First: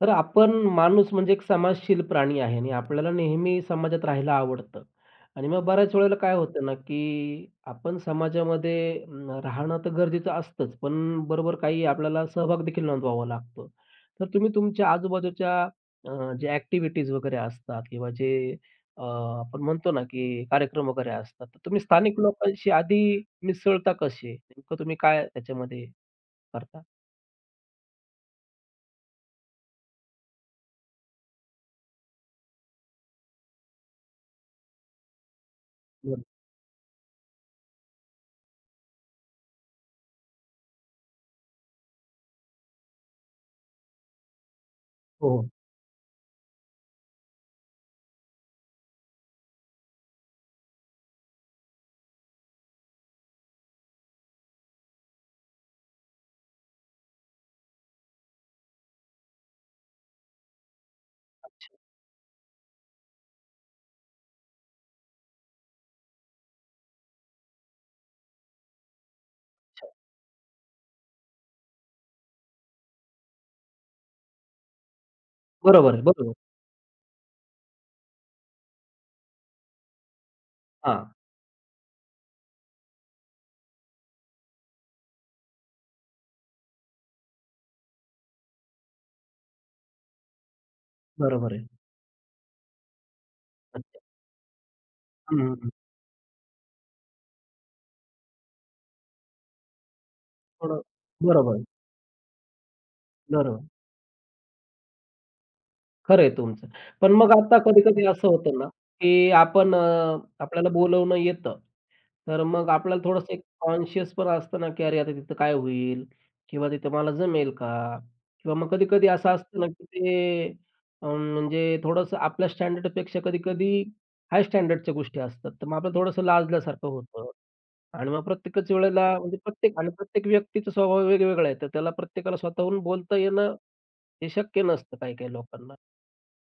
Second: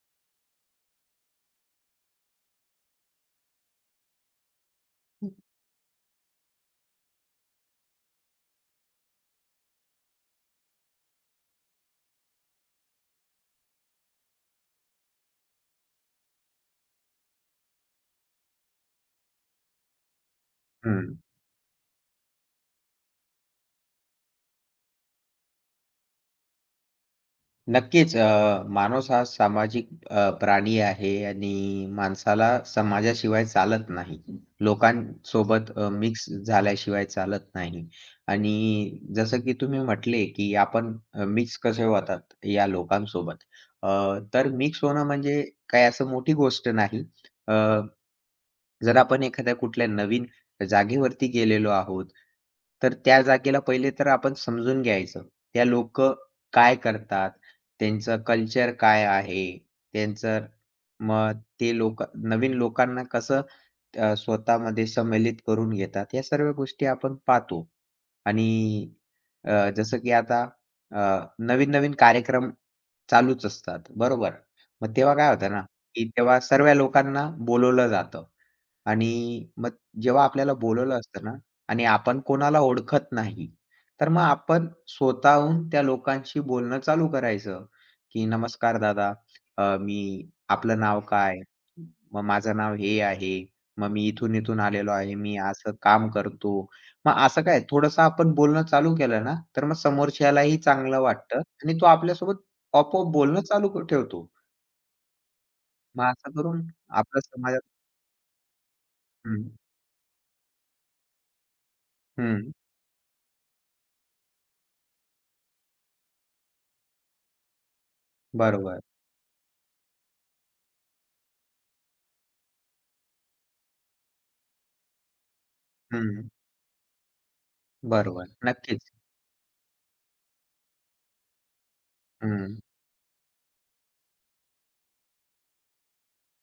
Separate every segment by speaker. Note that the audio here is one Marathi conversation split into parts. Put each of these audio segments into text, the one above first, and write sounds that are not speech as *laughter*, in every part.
Speaker 1: तर आपण माणूस म्हणजे एक समाजशील प्राणी आहे आणि आपल्याला नेहमी समाजात राहायला आवडतं.
Speaker 2: हं.
Speaker 1: आणि मग बऱ्याच वेळेला काय होतं ना, की आपण समाजामध्ये राहणं तर गरजेचं असतंच, पण बरोबर काही आपल्याला सहभाग देखील नोंदवावा लागतो. तर तुम्ही तुमच्या आजूबाजूच्या ज्या ॲक्टिव्हिटीज वगैरे असतात किंवा जे अ, आपण म्हणतो ना, की कार्यक्रम वगैरे
Speaker 2: हं.
Speaker 1: असतात, तर तुम्ही स्थानिक लोकांशी आधी मिसळता कसे? नेमकं तुम्ही काय त्याच्यामध्ये करता?
Speaker 2: नक्कीच. माणूस हा सामाजिक प्राणी आहे आणि माणसाला समाजाशिवाय चालत नाही. लोकांसोबत
Speaker 1: बरं.
Speaker 2: मिक्स झाल्याशिवाय चालत नाही. आणि जसं की तुम्ही म्हटले, की आपण मिक्स कसे होतात या लोकांसोबत. अ, तर मिक्स होणं
Speaker 1: हो,
Speaker 2: म्हणजे
Speaker 1: हो.
Speaker 2: काही असं मोठी गोष्ट नाही. जर आपण एखाद्या कुठल्या नवीन जागेवरती गेलेलो आहोत, तर त्या जागेला पहिले तर आपण समजून घ्यायचं. त्या लोक काय करतात? त्यांचं कल्चर काय आहे? त्यांचं मग ते लोक नवीन लोकांना कसं स्वतःमध्ये समावित करून घेतात, या सर्व गोष्टी आपण पाहतो. आणि जसं की आता अ, नवीन-नवीन कार्यक्रम चालूच असतात, बरोबर? मग तेव्हा काय होतं ना,
Speaker 1: बरोबर आहे,
Speaker 2: की
Speaker 1: बरोबर.
Speaker 2: तेव्हा सर्व लोकांना बोलावलं जातं. आणि मग जेव्हा आपल्याला बोलावलं
Speaker 1: हां,
Speaker 2: असतं ना आणि आपण कोणाला ओळखत नाही, तर मग आपण स्वतःहून त्या लोकांशी बोलणं चालू करायचं, की "नमस्कार दादा, मी आपलं नाव काय?
Speaker 1: बरोबर आहे.
Speaker 2: मग माझं नाव हे आहे. मग
Speaker 1: अच्छा.
Speaker 2: मी इथून-इथून आलेलो आहे. मी
Speaker 1: हं, हं, हं.
Speaker 2: असं काम करतो." मग असं काय थोडंसं आपण बोलणं चालू केलं ना, तर मग समोरच्यालाही
Speaker 1: थोडं
Speaker 2: चांगलं वाटतं
Speaker 1: बरोबर आहे,
Speaker 2: आणि तो आपल्यासोबत आपोआप बोलणं
Speaker 1: बरोबर.
Speaker 2: चालू ठेवतो. मग
Speaker 1: खरं आहे
Speaker 2: असं
Speaker 1: तुमचं.
Speaker 2: करून
Speaker 1: पण
Speaker 2: आपल्या
Speaker 1: मग आता
Speaker 2: समाजात.
Speaker 1: कधी-कधी असं होतं ना, की
Speaker 2: हं,
Speaker 1: आपण आपल्याला बोलवणं येतं, तर
Speaker 2: हं.
Speaker 1: मग आपल्याला थोडंसं एक कॉन्शियस पण असतं ना, की "अरे, आता तिथं काय होईल? किंवा तिथं मला जमेल का?" किंवा मग
Speaker 2: बरोबर.
Speaker 1: कधी-कधी असं असतं ना, की ते म्हणजे थोडंसं आपल्या स्टँडर्डपेक्षा कधी-कधी हाय स्टँडर्डच्या गोष्टी असतात, तर मग आपल्याला थोडंसं
Speaker 2: हं.
Speaker 1: लाजल्यासारखं होतं. आणि मग
Speaker 2: बरोबर.
Speaker 1: प्रत्येकच
Speaker 2: नक्कीच.
Speaker 1: वेळेला म्हणजे प्रत्येक आणि प्रत्येक व्यक्तीचा स्वभाव वेगवेगळा आहे. तर त्याला प्रत्येकाला
Speaker 2: हं.
Speaker 1: स्वतःहून बोलता येणं हे शक्य नसतं काही-काही लोकांना.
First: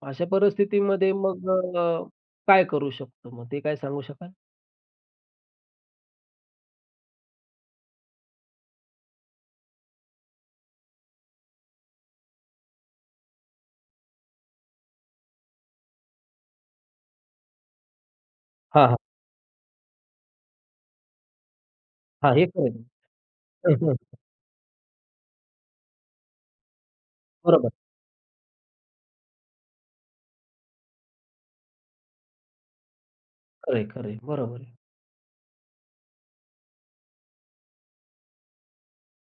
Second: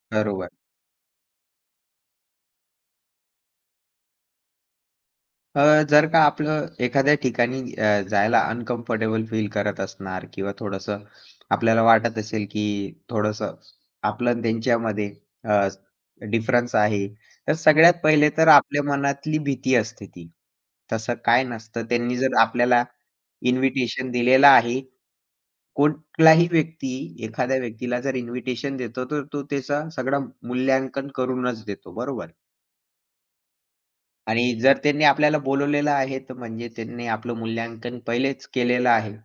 Speaker 1: अशा
Speaker 2: बरोबर.
Speaker 1: परिस्थितीमध्ये मग अ, काय करू शकतो मग ते काय सांगू शकाल?
Speaker 2: जर का आपलं एखाद्या ठिकाणी जायला अनकम्फर्टेबल फील करत असणार किंवा थोडंसं आपल्याला वाटत असेल, की थोडंसं आपलं आणि त्यांच्यामध्ये अ, डिफरन्स आहे. तर सगळ्यात पहिले तर आपल्या
Speaker 1: हां, हां.
Speaker 2: मनातली भीती असते ती. तसं काय नसतं. त्यांनी
Speaker 1: हां,
Speaker 2: जर
Speaker 1: हे खरं आहे.
Speaker 2: आपल्याला
Speaker 1: हं, हं.
Speaker 2: इन्व्हिटेशन दिलेलं आहे. कुठलाही व्यक्ती एखाद्या
Speaker 1: बरोबर.
Speaker 2: व्यक्तीला जर इन्व्हिटेशन देतो, तर तो त्याचा सगळं मूल्यांकन करूनच देतो. बरोबर?
Speaker 1: खरं आहे, खरं आहे.
Speaker 2: आणि
Speaker 1: बरोबर आहे.
Speaker 2: जर त्यांनी आपल्याला बोलवलेलं आहे, तर म्हणजे त्यांनी आपलं मूल्यांकन पहिलेच केलेलं आहे.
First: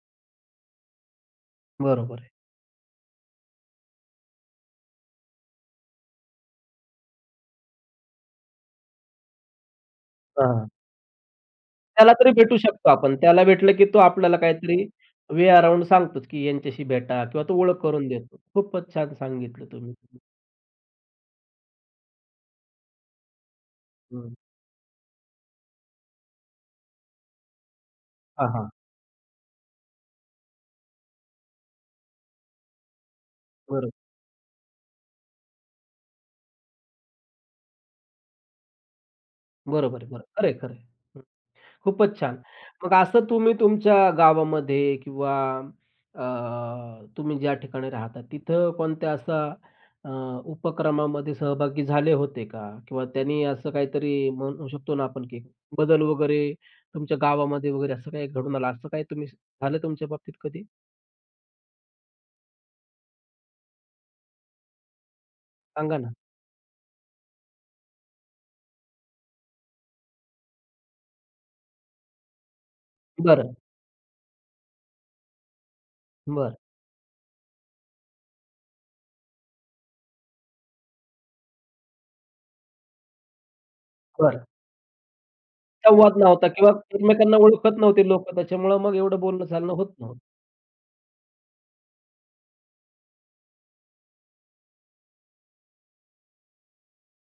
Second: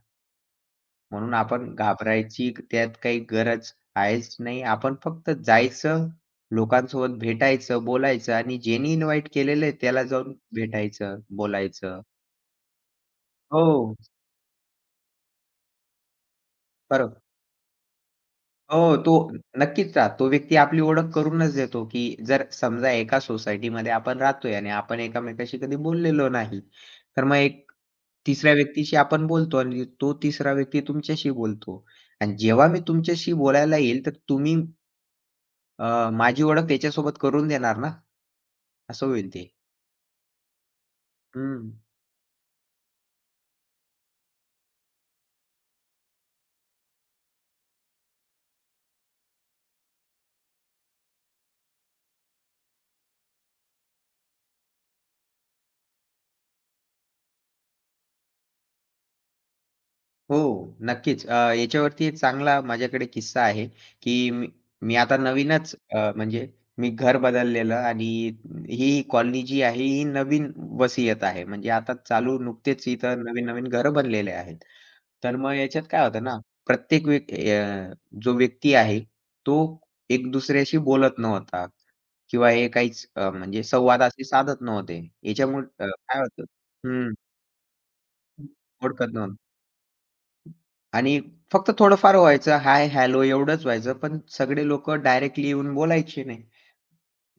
Speaker 2: म्हणून आपण
Speaker 1: बरोबर आहे.
Speaker 2: घाबरायची त्यात काही गरज आहेच नाही. आपण फक्त जायचं, लोकांसोबत भेटायचं, बोलायचं आणि ज्यांनी इन्व्हाईट केलेलं आहे त्याला जाऊन
Speaker 1: हां.
Speaker 2: भेटायचं, बोलायचं.
Speaker 1: त्याला तरी भेटू शकतो आपण. त्याला भेटलं, की
Speaker 2: हो,
Speaker 1: तो आपल्याला काहीतरी वे अराउंड सांगतोच, की यांच्याशी
Speaker 2: बरो
Speaker 1: भेटा किंवा तो ओळख करून देतो. खूपच
Speaker 2: हो, तो
Speaker 1: छान सांगितलं तुम्ही.
Speaker 2: नक्कीच राहतो. तो व्यक्ती आपली ओळख करूनच देतो, की जर समजा एका सोसायटीमध्ये आपण
Speaker 1: हं.
Speaker 2: राहतोय आणि आपण एकमेकांशी कधी बोललेलो नाही. तर मग एक
Speaker 1: हां,
Speaker 2: तिसऱ्या
Speaker 1: हां.
Speaker 2: व्यक्तीशी आपण बोलतो आणि तो तिसरा व्यक्ती तुमच्याशी बोलतो. आणि जेव्हा मी तुमच्याशी बोलायला
Speaker 1: बरोबर.
Speaker 2: येईल, तर तुम्ही माझी ओळख त्याच्यासोबत करून देणार ना, असं होईल ते.
Speaker 1: बरोबर आहे. बरोबर. खरं आहे, खरं आहे.
Speaker 2: हं.
Speaker 1: खूपच छान. मग असं तुम्ही तुमच्या गावामध्ये किंवा अ, तुम्ही ज्या ठिकाणी राहता तिथं कोणत्या असा अ, उपक्रमामध्ये सहभागी झाले होते का? किंवा त्यांनी असं काहीतरी म्हणू शकतो ना आपण, की बदल वगैरे तुमच्या गावामध्ये वगैरे असं काही घडून आलं, असं काही तुम्ही झालं तुमच्या बाबतीत
Speaker 2: हो,
Speaker 1: कधी?
Speaker 2: नक्कीच. याच्यावरती एक चांगला माझ्याकडे किस्सा आहे, की मी मी आता नवीनच
Speaker 1: सांगा ना.
Speaker 2: म्हणजे मी घर बदललेलं आणि ही कॉलनी जी आहे, ही नवीन वसीयत आहे. म्हणजे आता चालू नुकतेच इथं
Speaker 1: बरं,
Speaker 2: नवीन-नवीन घरं बनलेले आहेत. तर मग याच्यात काय होतं ना,
Speaker 1: बरं,
Speaker 2: प्रत्येक व्यक् अ, जो व्यक्ती आहे, तो एक दुसऱ्याशी बोलत नव्हता किंवा हे काहीच म्हणजे संवाद असे
Speaker 1: बरं.
Speaker 2: साधत नव्हते. याच्यामुळे
Speaker 1: संवाद
Speaker 2: काय होतं.
Speaker 1: नव्हता किंवा
Speaker 2: हं.
Speaker 1: एकमेकांना ओळखत नव्हते लोकं त्याच्यामुळं मग
Speaker 2: ओळखत
Speaker 1: एवढं
Speaker 2: नव्हतं.
Speaker 1: बोलणं चालणं होत नव्हतं.
Speaker 2: आणि फक्त थोडंफार व्हायचं, हाय, हॅलो एवढंच व्हायचं. पण सगळे लोक डायरेक्टली येऊन बोलायचे नाही.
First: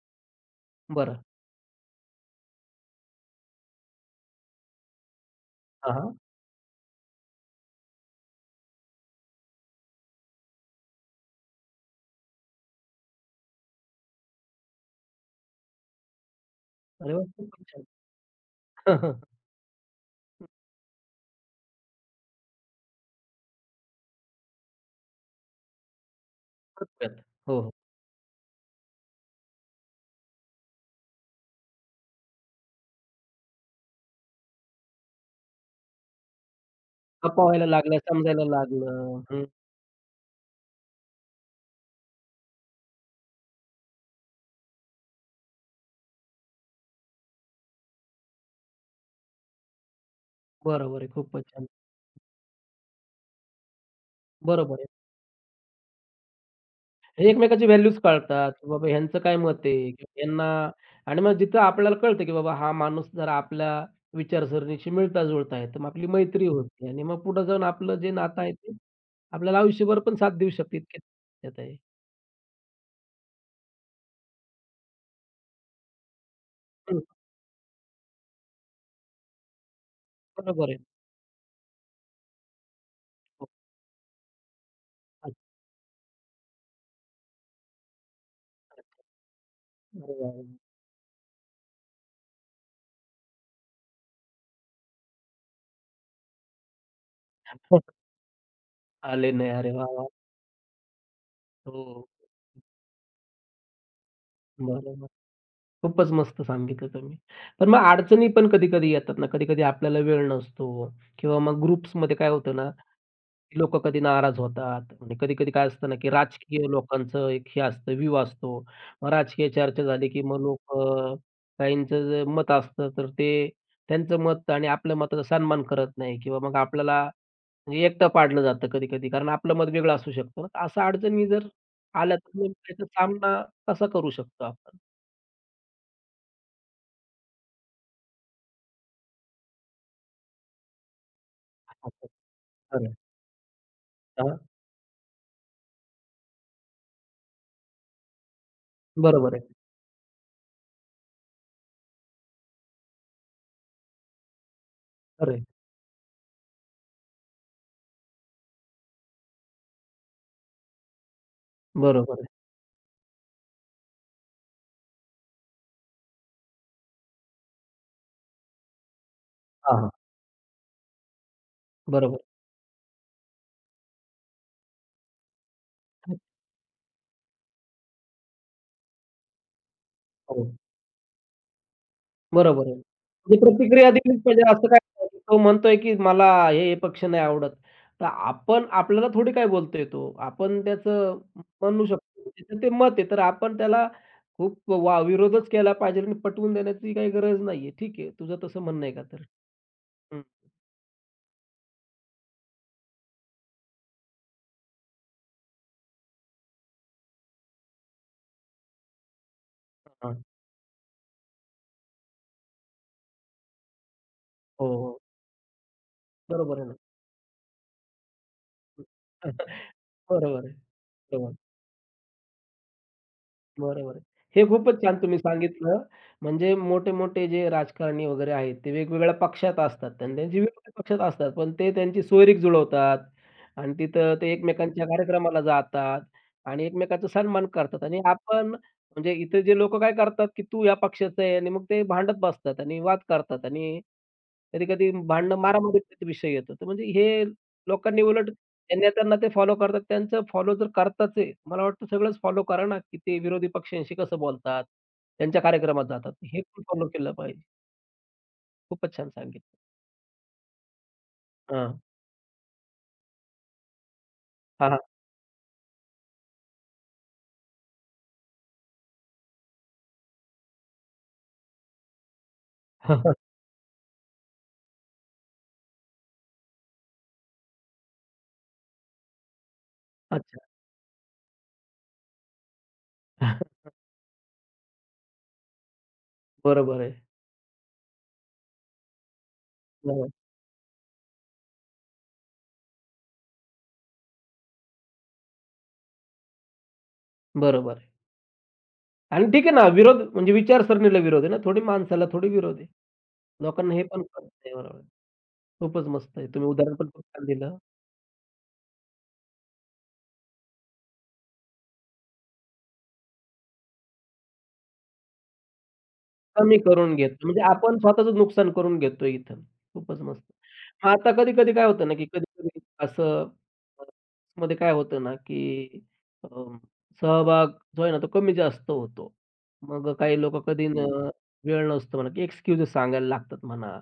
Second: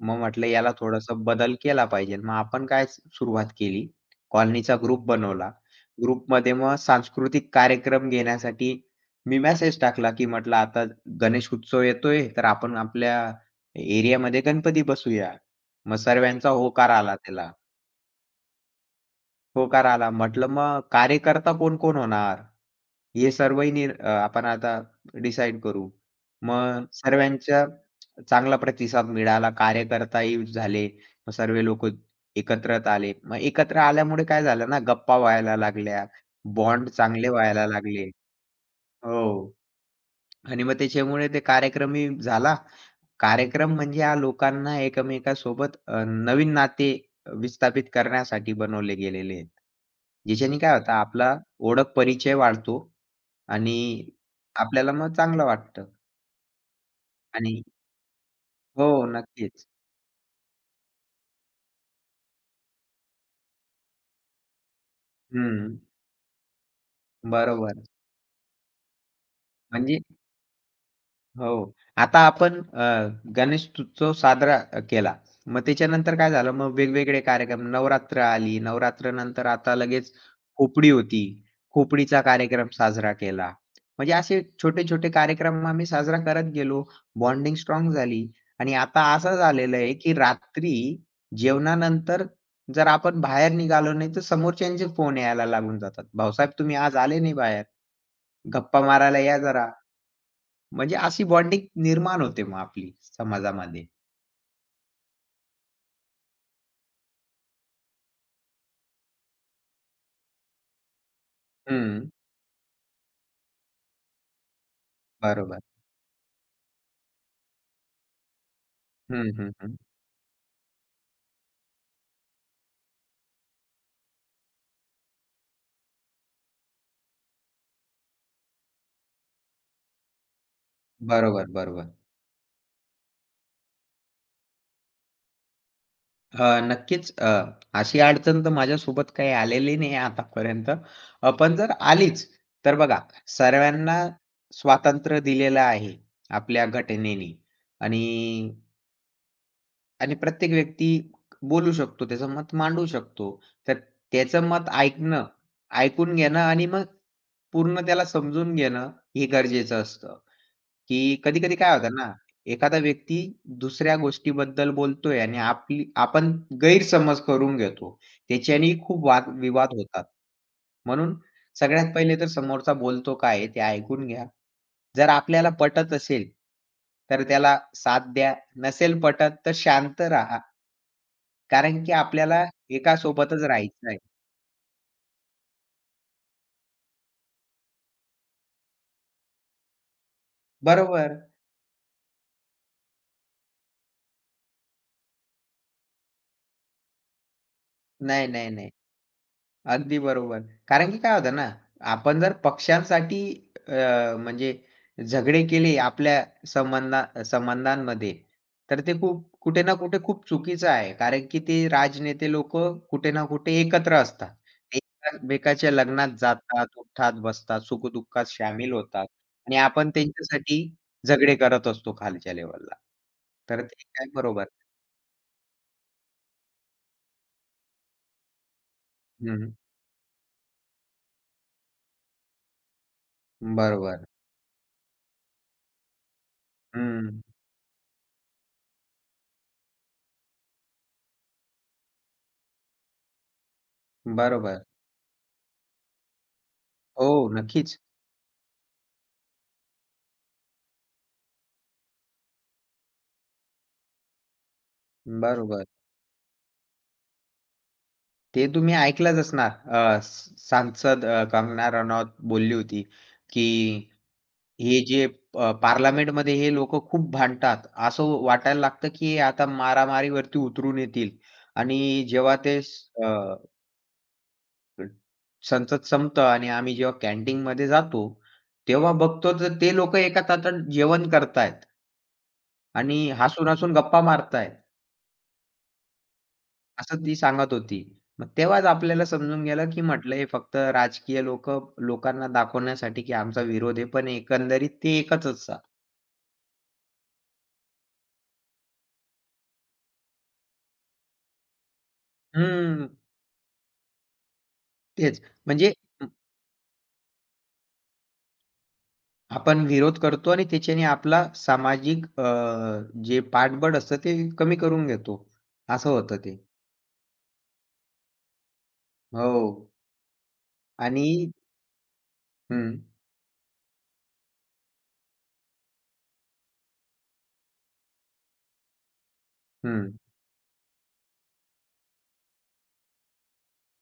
Speaker 2: मग म्हटलं याला थोडासा
Speaker 1: बरं.
Speaker 2: बदल केला पाहिजे. मग आपण काय सुरुवात केली, कॉलनीचा ग्रुप बनवला.
Speaker 1: हां, हां.
Speaker 2: ग्रुपमध्ये मग सांस्कृतिक कार्यक्रम घेण्यासाठी मी मेसेज टाकला, की म्हटलं आता गणेश उत्सव येतोय, तर आपण आपल्या एरियामध्ये गणपती बसवूया. मग सर्वांचा होकार
Speaker 1: अरे
Speaker 2: आला
Speaker 1: वाह!
Speaker 2: त्याला.
Speaker 1: खूपच छान. *laughs*
Speaker 2: होकार आला. म्हटलं मग कार्यकर्ता कोण-कोण होणार? हे सर्वही आपण आता डिसाईड करू. मग
Speaker 1: हो,
Speaker 2: सर्वांच्या
Speaker 1: हो.
Speaker 2: चांगला प्रतिसाद मिळाला. कार्यकर्ताही झाले. मग सर्व लोक एकत्रित आले. मग एकत्र आल्यामुळे काय झालं ना, गप्पा व्हायला लागल्या. बॉन्ड चांगले
Speaker 1: खपवायला
Speaker 2: व्हायला
Speaker 1: लागल्या,
Speaker 2: लागले.
Speaker 1: समजायला लागलं. हं,
Speaker 2: हो. आणि मग त्याच्यामुळे ते कार्यक्रमही झाला. कार्यक्रम म्हणजे हा लोकांना एकमेकांसोबत नवीन नाते विस्थापित करण्यासाठी बनवले गेलेले आहेत. ज्याच्याने काय होतं
Speaker 1: बरोबर आहे.
Speaker 2: आपला
Speaker 1: खूपच छान.
Speaker 2: ओळख परिचय वाढतो. आणि
Speaker 1: बरोबर आहे.
Speaker 2: आपल्याला मग चांगलं वाटतं
Speaker 1: हे
Speaker 2: आणि
Speaker 1: एकमेकाची व्हॅल्यूज कळतात, की बाबा
Speaker 2: हो,
Speaker 1: ह्यांचं काय मत
Speaker 2: नक्कीच.
Speaker 1: आहे? किंवा यांना आणि मग जिथं आपल्याला कळतं, की बाबा हा माणूस जरा आपल्या विचारसरणीशी मिळता-जुळता आहे,
Speaker 2: हं,
Speaker 1: तर मग आपली मैत्री होते आणि मग पुढे जाऊन
Speaker 2: बरोबर.
Speaker 1: आपलं जे नातं आहे ते आपल्याला आयुष्यभर
Speaker 2: म्हणजे
Speaker 1: पण साथ देऊ शकते इतके
Speaker 2: हो.
Speaker 1: त्यात आहे.
Speaker 2: आता आपण गणेशोत्सव साजरा केला. मग त्याच्यानंतर काय झालं, मग
Speaker 1: हं,
Speaker 2: वेगवेगळे कार्यक्रम नवरात्र आली. नवरात्रनंतर आता लगेच
Speaker 1: बरोबर आहे.
Speaker 2: खोपडी होती. खोपडीचा कार्यक्रम साजरा
Speaker 1: हो.
Speaker 2: केला. म्हणजे असे छोटे-छोटे
Speaker 1: अच्छा,
Speaker 2: कार्यक्रम आम्ही साजरा करत गेलो. बॉन्डिंग स्ट्राँग झाली आणि
Speaker 1: अच्छा.
Speaker 2: आता असं झालेलं आहे,
Speaker 1: अरे
Speaker 2: की
Speaker 1: वाह!
Speaker 2: रात्री जेवणानंतर जर आपण बाहेर निघालो नाही, तर समोरच्यांचे फोन यायला लागून जातात. "भाऊसाहेब तुम्ही आज आले नाही बाहेर.
Speaker 1: वाह! *laughs*
Speaker 2: गप्पा मारायला
Speaker 1: आले
Speaker 2: या
Speaker 1: नाही.
Speaker 2: जरा."
Speaker 1: अरे वाह! वाह!
Speaker 2: म्हणजे अशी बॉन्डिंग
Speaker 1: हो.
Speaker 2: निर्माण होते मग आपली समाजामध्ये.
Speaker 1: बरोबर. खूपच मस्त सांगितलं तुम्ही. पण मग अडचणी पण कधी-कधी येतात ना, कधी-कधी आपल्याला वेळ नसतो किंवा मग
Speaker 2: हं.
Speaker 1: ग्रुप्समध्ये काय होतं ना, की लोकं कधी नाराज होतात. म्हणजे कधी-कधी
Speaker 2: बरोबर.
Speaker 1: काय असतं ना, की राजकीय लोकांचं एक हे असतं व्ह्यू असतो. मग
Speaker 2: हं,
Speaker 1: राजकीय
Speaker 2: हं, हं.
Speaker 1: चर्चा झाली, की मग लोकं काहींचं जे मत असतं, तर ते त्यांचं मत आणि आपल्या मताचा सन्मान करत नाही किंवा मग आपल्याला म्हणजे एकटं पाडलं जातं कधी-कधी. कारण आपलं मत वेगळं असू शकतं. ना. तर अशा अडचणी
Speaker 2: बरोबर,
Speaker 1: जर
Speaker 2: बरोबर.
Speaker 1: आल्या, तर नेमकं त्याचा सामना कसा करू शकतो आपण?
Speaker 2: नक्कीच अशी अडचण तर माझ्यासोबत काही आलेली नाही आतापर्यंत. पण जर
Speaker 1: असं
Speaker 2: आलीच, तर
Speaker 1: खरं.
Speaker 2: बघा सर्वांना स्वातंत्र्य दिलेलं आहे आपल्या घटनेने आणि
Speaker 1: बरोबर आहे.
Speaker 2: आणि प्रत्येक व्यक्ती बोलू शकतो, त्याचं मत मांडू शकतो. तर त्याचं मत ऐकणं,
Speaker 1: खरं
Speaker 2: ऐकून घेणं आणि मग पूर्ण त्याला समजून घेणं हे गरजेचं असतं. की कधी-कधी काय होतं ना,
Speaker 1: बरोबर आहे.
Speaker 2: एखादा व्यक्ती दुसऱ्या गोष्टीबद्दल बोलतोय आणि आपली आपण गैरसमज करून घेतो. त्याच्यानेही खूप वाद विवाद
Speaker 1: हां, हां.
Speaker 2: होतात. म्हणून सगळ्यात पहिले
Speaker 1: बरोबर
Speaker 2: तर समोरचा बोलतो काय आहे ते ऐकून घ्या. जर आपल्याला पटत
Speaker 1: आहे.
Speaker 2: असेल, तर त्याला साथ द्या. नसेल पटत तर शांत राहा.
Speaker 1: हो.
Speaker 2: कारण की आपल्याला
Speaker 1: बरोबर आहे.
Speaker 2: एका
Speaker 1: म्हणजे
Speaker 2: सोबतच
Speaker 1: प्रतिक्रिया
Speaker 2: राहायचं आहे.
Speaker 1: दिलीच पाहिजे असं काय नाही तो म्हणतोय की मला हे, हे पक्ष नाही आवडत. तर आपण आपल्याला थोडी काय बोलतोय तो. आपण त्याचं
Speaker 2: बरोबर.
Speaker 1: म्हणू शकतो. त्याचं ते मत आहे. तर आपण त्याला खूप वा विरोधच केला पाहिजे आणि पटवून देण्याची काही गरज नाहीये. ठीक आहे.
Speaker 2: नाही,
Speaker 1: तुझं
Speaker 2: नाही,
Speaker 1: तसं
Speaker 2: नाही.
Speaker 1: म्हणणं आहे का तर?
Speaker 2: अगदी
Speaker 1: हं,
Speaker 2: बरोबर. कारण की काय होतं ना, आपण जर पक्षांसाठी अ, म्हणजे झगडे केले आपल्या संबंधांमध्ये, तर ते खूप कुठे ना कुठे
Speaker 1: हां.
Speaker 2: खूप चुकीचं आहे. कारण की ते राजनेते लोकं कुठे ना कुठे एकत्र असतात.
Speaker 1: हो,
Speaker 2: ते
Speaker 1: हो.
Speaker 2: एकमेकाच्या लग्नात
Speaker 1: बरोबर आहे
Speaker 2: जातात,
Speaker 1: ना.
Speaker 2: उठतात, बसतात, सुखदुःखात सामील होतात आणि
Speaker 1: *laughs*
Speaker 2: आपण
Speaker 1: बरोबर आहे.
Speaker 2: त्यांच्यासाठी
Speaker 1: बरोबर.
Speaker 2: झगडे करत असतो खालच्या लेव्हलला. तर ते
Speaker 1: बरोबर आहे.
Speaker 2: काय
Speaker 1: हे
Speaker 2: बरोबर.
Speaker 1: खूपच छान तुम्ही सांगितलं. म्हणजे मोठे-मोठे जे राजकारणी वगैरे आहेत, ते वेगवेगळ्या
Speaker 2: हं,
Speaker 1: पक्षात असतात आणि त्यांची वेगवेगळ्या पक्षात असतात. पण ते त्यांची सोयरीक जुळवतात आणि
Speaker 2: बरोबर.
Speaker 1: तिथं ते एकमेकांच्या कार्यक्रमाला जातात आणि एकमेकांचा
Speaker 2: हं,
Speaker 1: सन्मान करतात आणि आपण म्हणजे इथे जे लोकं काय करतात, की तू या पक्षाचा आहे आणि मग ते भांडत बसतात आणि वाद करतात आणि
Speaker 2: बरोबर.
Speaker 1: कधी-कधी भांडणं मारामारीचा विषय येतो. तर म्हणजे
Speaker 2: हो,
Speaker 1: हे
Speaker 2: नक्कीच.
Speaker 1: लोकांनी उलट त्या नेत्यांना ते फॉलो करतात. त्यांचं फॉलो जर करताच आहे, मला वाटतं सगळंच फॉलो करा ना, की ते विरोधी पक्षांशी कसं बोलतात, त्यांच्या
Speaker 2: बरोबर.
Speaker 1: कार्यक्रमात जातात. हे पण फॉलो केलं पाहिजे.
Speaker 2: ते तुम्ही
Speaker 1: खूपच छान
Speaker 2: ऐकलंच असणार.
Speaker 1: सांगितलं.
Speaker 2: अ, स सांसद कंगना
Speaker 1: हां.
Speaker 2: रनौत बोलली होती, की
Speaker 1: हां, हां.
Speaker 2: हे जे पार्लमेंटमध्ये हे लोकं खूप भांडतात. असं वाटायला लागतं, की हे आता मारामारीवरती उतरून येतील आणि जेव्हा ते
Speaker 1: *laughs*
Speaker 2: अ, संसद संपतं आणि आम्ही जेव्हा कॅन्टीनमध्ये जातो, तेव्हा बघतो तर ते लोकं एका
Speaker 1: अच्छा.
Speaker 2: ताटात जेवण करतायत आणि हसून-हसून गप्पा मारतायत.
Speaker 1: बरोबर आहे.
Speaker 2: असं ती सांगत होती. मग तेव्हाच आपल्याला समजून गेलं, की
Speaker 1: हो,
Speaker 2: म्हटलं हे फक्त राजकीय लोकं लोकांना दाखवण्यासाठी, की आमचा विरोध आहे, पण एकंदरीत ते एकच असतात.
Speaker 1: बरोबर आहे. आणि ठीक आहे ना, विरोध म्हणजे विचारसरणीला विरोध आहे ना, थोडी माणसाला थोडी विरोध आहे.
Speaker 2: हं,
Speaker 1: लोकांना हे पण कळत नाही बरोबर. आहे.
Speaker 2: तेच. म्हणजे
Speaker 1: खूपच
Speaker 2: अ,
Speaker 1: मस्त आहे. तुम्ही उदाहरण पण खूप छान दिलं.
Speaker 2: आपण विरोध करतो आणि त्याच्याने आपला सामाजिक जे पाठबळ असतं ते कमी करून घेतो. असं होतं ते.
Speaker 1: कमी करून घेतो. म्हणजे आपण स्वतःच नुकसान करून घेतोय इथं.
Speaker 2: हो.
Speaker 1: खूपच मस्त. मग
Speaker 2: आणि
Speaker 1: आता कधी-कधी काय होतं ना, की कधी-कधी
Speaker 2: हं,
Speaker 1: असं अ, मध्ये काय होतं ना, की अ, सहभाग जो आहे ना, तो कमी-जास्त होतो.
Speaker 2: हं.
Speaker 1: मग काही लोकं कधी न वेळ नसतो म्हणा, की एक्सक्यूजेस सांगायला लागतात म्हणा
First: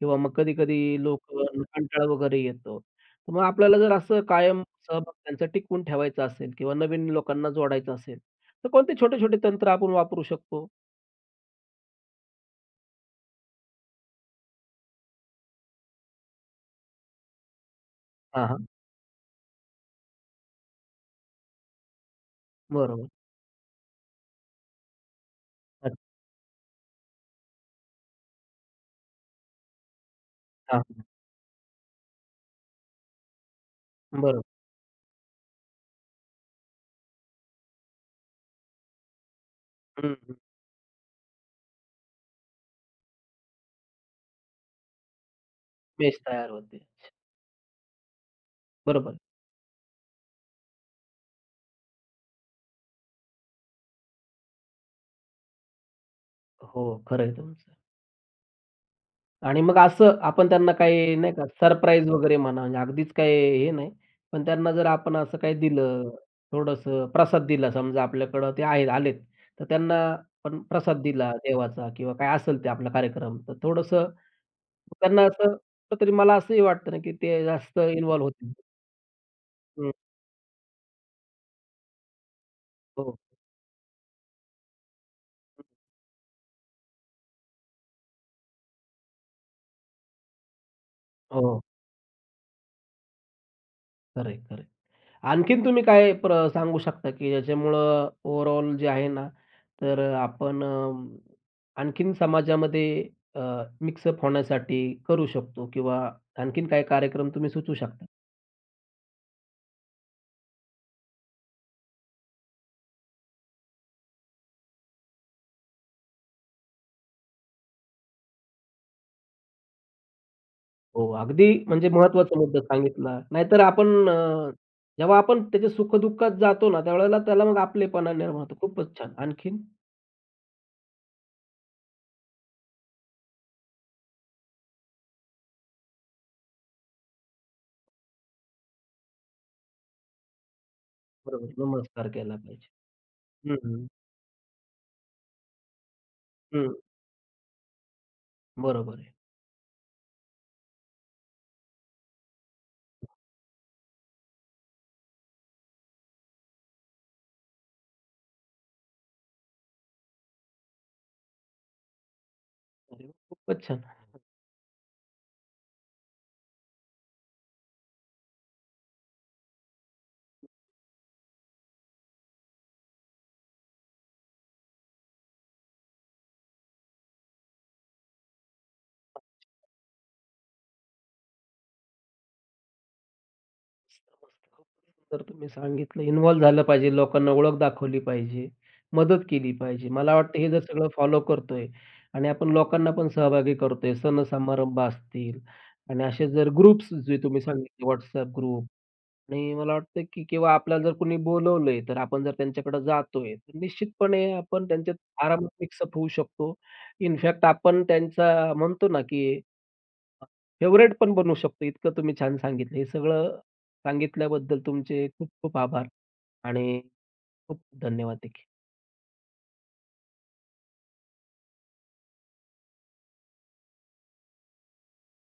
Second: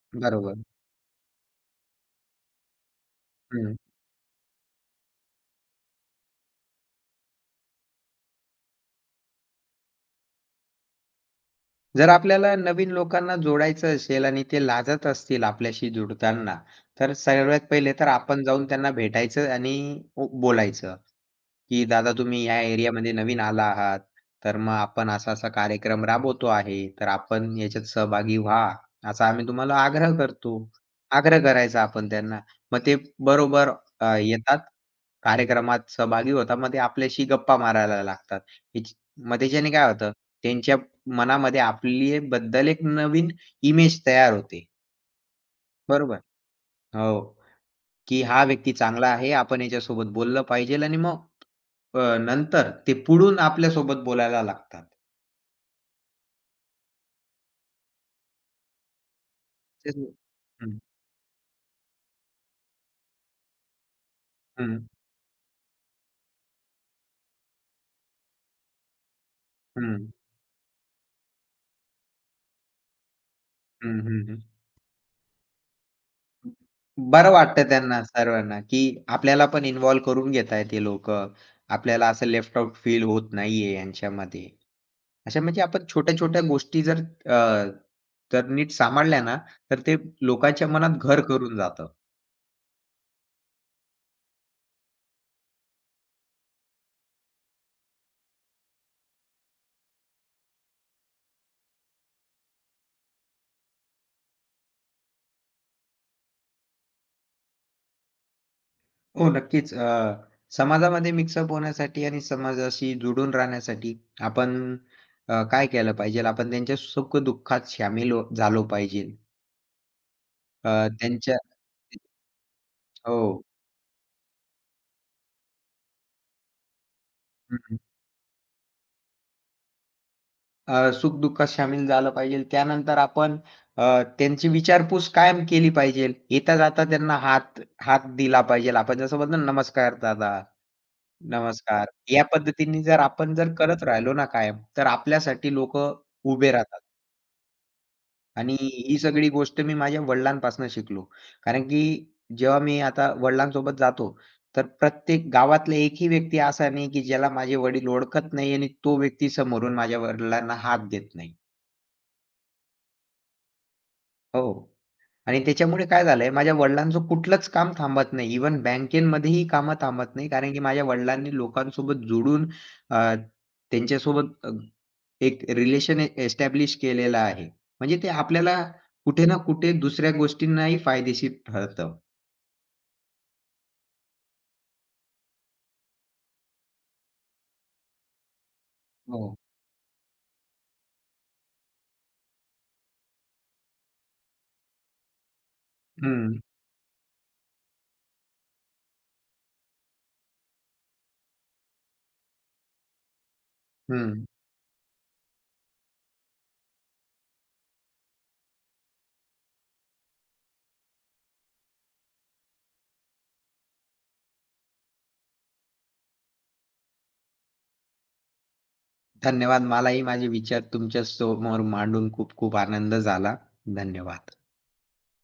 Speaker 1: किंवा मग
Speaker 2: बरोबर.
Speaker 1: कधी-कधी लोकं कंटाळा वगैरे येतो. तर मग
Speaker 2: हं.
Speaker 1: आपल्याला जर असं कायम सहभाग त्यांचा टिकवून ठेवायचा असेल किंवा नवीन लोकांना जोडायचं असेल, तर कोणते छोटे-छोटे तंत्र आपण वापरू शकतो?
Speaker 2: जर आपल्याला नवीन लोकांना जोडायचं असेल आणि ते लाजत असतील आपल्याशी जुडताना, तर सर्वात पहिले तर आपण
Speaker 1: हां,
Speaker 2: जाऊन
Speaker 1: हां.
Speaker 2: त्यांना भेटायचं आणि बोलायचं, की "दादा तुम्ही या
Speaker 1: बरोबर.
Speaker 2: एरियामध्ये नवीन आला आहात, तर मग आपण असा-असा कार्यक्रम राबवतो आहे, तर आपण याच्यात सहभागी व्हा, असा आम्ही तुम्हाला आग्रह करतो."
Speaker 1: अच्छा.
Speaker 2: आग्रह करायचा आपण त्यांना. मग ते बरोबर
Speaker 1: बरोबर.
Speaker 2: येतात कार्यक्रमात सहभागी होतात. मग ते आपल्याशी गप्पा मारायला लागतात. हिच मग त्याच्याने काय होतं,
Speaker 1: हं, हं.
Speaker 2: त्यांच्या मनामध्ये आपल्याबद्दल एक नवीन इमेज तयार होते. बरोबर?
Speaker 1: मेस तयार होते.
Speaker 2: हो, की हा व्यक्ती चांगला
Speaker 1: बरोबर.
Speaker 2: आहे. आपण याच्यासोबत बोललं पाहिजेल आणि मग नंतर ते पुढून आपल्यासोबत बोलायला लागतात.
Speaker 1: हो, खरं आहे तुमचं. आणि मग
Speaker 2: तेच ना.
Speaker 1: असं आपण त्यांना
Speaker 2: हं,
Speaker 1: काही नाही का सरप्राईज वगैरे म्हणा, म्हणजे अगदीच काही हे नाही, पण त्यांना
Speaker 2: हं,
Speaker 1: जर आपण असं काही दिलं, थोडंसं प्रसाद दिला समजा आपल्याकडं ते आहेत आलेत, तर त्यांना
Speaker 2: हं,
Speaker 1: आपण प्रसाद दिला देवाचा किंवा काय असेल ते आपला कार्यक्रम, तर
Speaker 2: हं,
Speaker 1: थोडंसं
Speaker 2: हं, हं.
Speaker 1: त्यांना असं कुठेतरी मला असंही वाटतं ना, की
Speaker 2: बरं
Speaker 1: ते
Speaker 2: वाटतं
Speaker 1: जास्त
Speaker 2: त्यांना
Speaker 1: इन्व्हॉल्व होतील.
Speaker 2: सर्वांना, की आपल्याला पण
Speaker 1: हं.
Speaker 2: इन्व्हॉल्व करून घेतायत हे लोकं. आपल्याला असं लेफ्ट आउट फील
Speaker 1: हो.
Speaker 2: होत नाहीये यांच्यामध्ये. अशा म्हणजे आपण छोट्या-छोट्या गोष्टी जर नीट सांभाळल्या ना, तर ते लोकांच्या मनात घर करून
Speaker 1: हो.
Speaker 2: जातं.
Speaker 1: खरं आहे, आणखीन तुम्ही काय प्र सांगू शकता, की ज्याच्यामुळं ओव्हरऑल जे आहे ना, तर आपण आणखीन समाजामध्ये अ, मिक्सअप होण्यासाठी करू शकतो किंवा आणखीन काही कार्यक्रम तुम्ही सुचवू शकता?
Speaker 2: हो, नक्कीच. समाजामध्ये मिक्सअप होण्यासाठी आणि समाजाशी जुडून राहण्यासाठी आपण काय केलं पाहिजे? आपण त्यांच्या सुख-दुःखात सामील झालो पाहिजे. अ,
Speaker 1: हो,
Speaker 2: त्यांच्या
Speaker 1: अगदी म्हणजे महत्त्वाचा मुद्दा सांगितला.
Speaker 2: हो.
Speaker 1: नाहीतर आपण जेव्हा आपण त्याच्या सुख-दुःखात जातो ना, त्यावेळेला त्याला
Speaker 2: हं,
Speaker 1: मग
Speaker 2: हं.
Speaker 1: आपलेपणा निर्माण होतो. खूपच छान. आणखीन?
Speaker 2: सुख-दुःखात सामील झालं पाहिजे. त्यानंतर आपण अ, त्यांची विचारपूस कायम केली पाहिजे. येता-जाता त्यांना हात हात दिला पाहिजे. आपण जसं म्हणतो ना, "नमस्कार दादा."
Speaker 1: बरोबर.
Speaker 2: नमस्कार.
Speaker 1: नमस्कार
Speaker 2: या
Speaker 1: केला पाहिजे.
Speaker 2: पद्धतीने जर आपण
Speaker 1: हं,
Speaker 2: करत
Speaker 1: हं.
Speaker 2: राहिलो ना कायम, तर आपल्यासाठी लोक उभे
Speaker 1: हं.
Speaker 2: राहतात आणि ही
Speaker 1: बरोबर आहे.
Speaker 2: सगळी गोष्ट मी माझ्या वडिलांपासून शिकलो. कारण की जेव्हा मी आता वडिलांसोबत जातो, तर प्रत्येक गावातला एकही व्यक्ती असा नाही, की ज्याला माझे वडील ओळखत नाही आणि तो व्यक्ती समोरून माझ्या वडिलांना हात देत नाही.
Speaker 1: अरे वाह! खूपच छान.
Speaker 2: हो. आणि त्याच्यामुळे काय झालंय, माझ्या वडिलांचं कुठलंच काम थांबत नाही. इव्हन बँकेमध्येही कामं थांबत नाही. कारण की माझ्या वडिलांनी लोकांसोबत जुडून अ, त्यांच्यासोबत एक रिलेशन एस्टॅब्लिश केलेलं आहे. म्हणजे ते आपल्याला कुठे ना कुठे दुसऱ्या गोष्टींनाही फायदेशीर ठरतं.
Speaker 1: मस्त-मस्त. खूपच सुंदर तुम्ही सांगितलं. इन्व्हॉल्व झालं पाहिजे, लोकांना ओळख दाखवली पाहिजे, मदत
Speaker 2: हो.
Speaker 1: केली पाहिजे. मला वाटतं हे जर सगळं फॉलो करतोय आणि आपण लोकांना पण सहभागी करतोय, सण-समारंभ असतील आणि असे
Speaker 2: हं,
Speaker 1: जर ग्रुप्स जे तुम्ही सांगितले WhatsApp ग्रुप आणि मला वाटतं की किंवा आपल्याला जर कोणी बोलवलंय, तर आपण जर त्यांच्याकडे जातोय, तर निश्चितपणे
Speaker 2: हं.
Speaker 1: आपण त्यांच्यात आरामात मिक्सअप होऊ शकतो. इनफॅक्ट आपण त्यांचा म्हणतो ना की फेव्हरेट पण बनू शकतो, इतकं तुम्ही छान सांगितलं. हे सगळं सांगितल्याबद्दल तुमचे खूप खूप आभार आणि खूप धन्यवाद देखील.
Speaker 2: धन्यवाद. मलाही माझे विचार तुमच्या समोर मांडून खूप खूप आनंद झाला. धन्यवाद.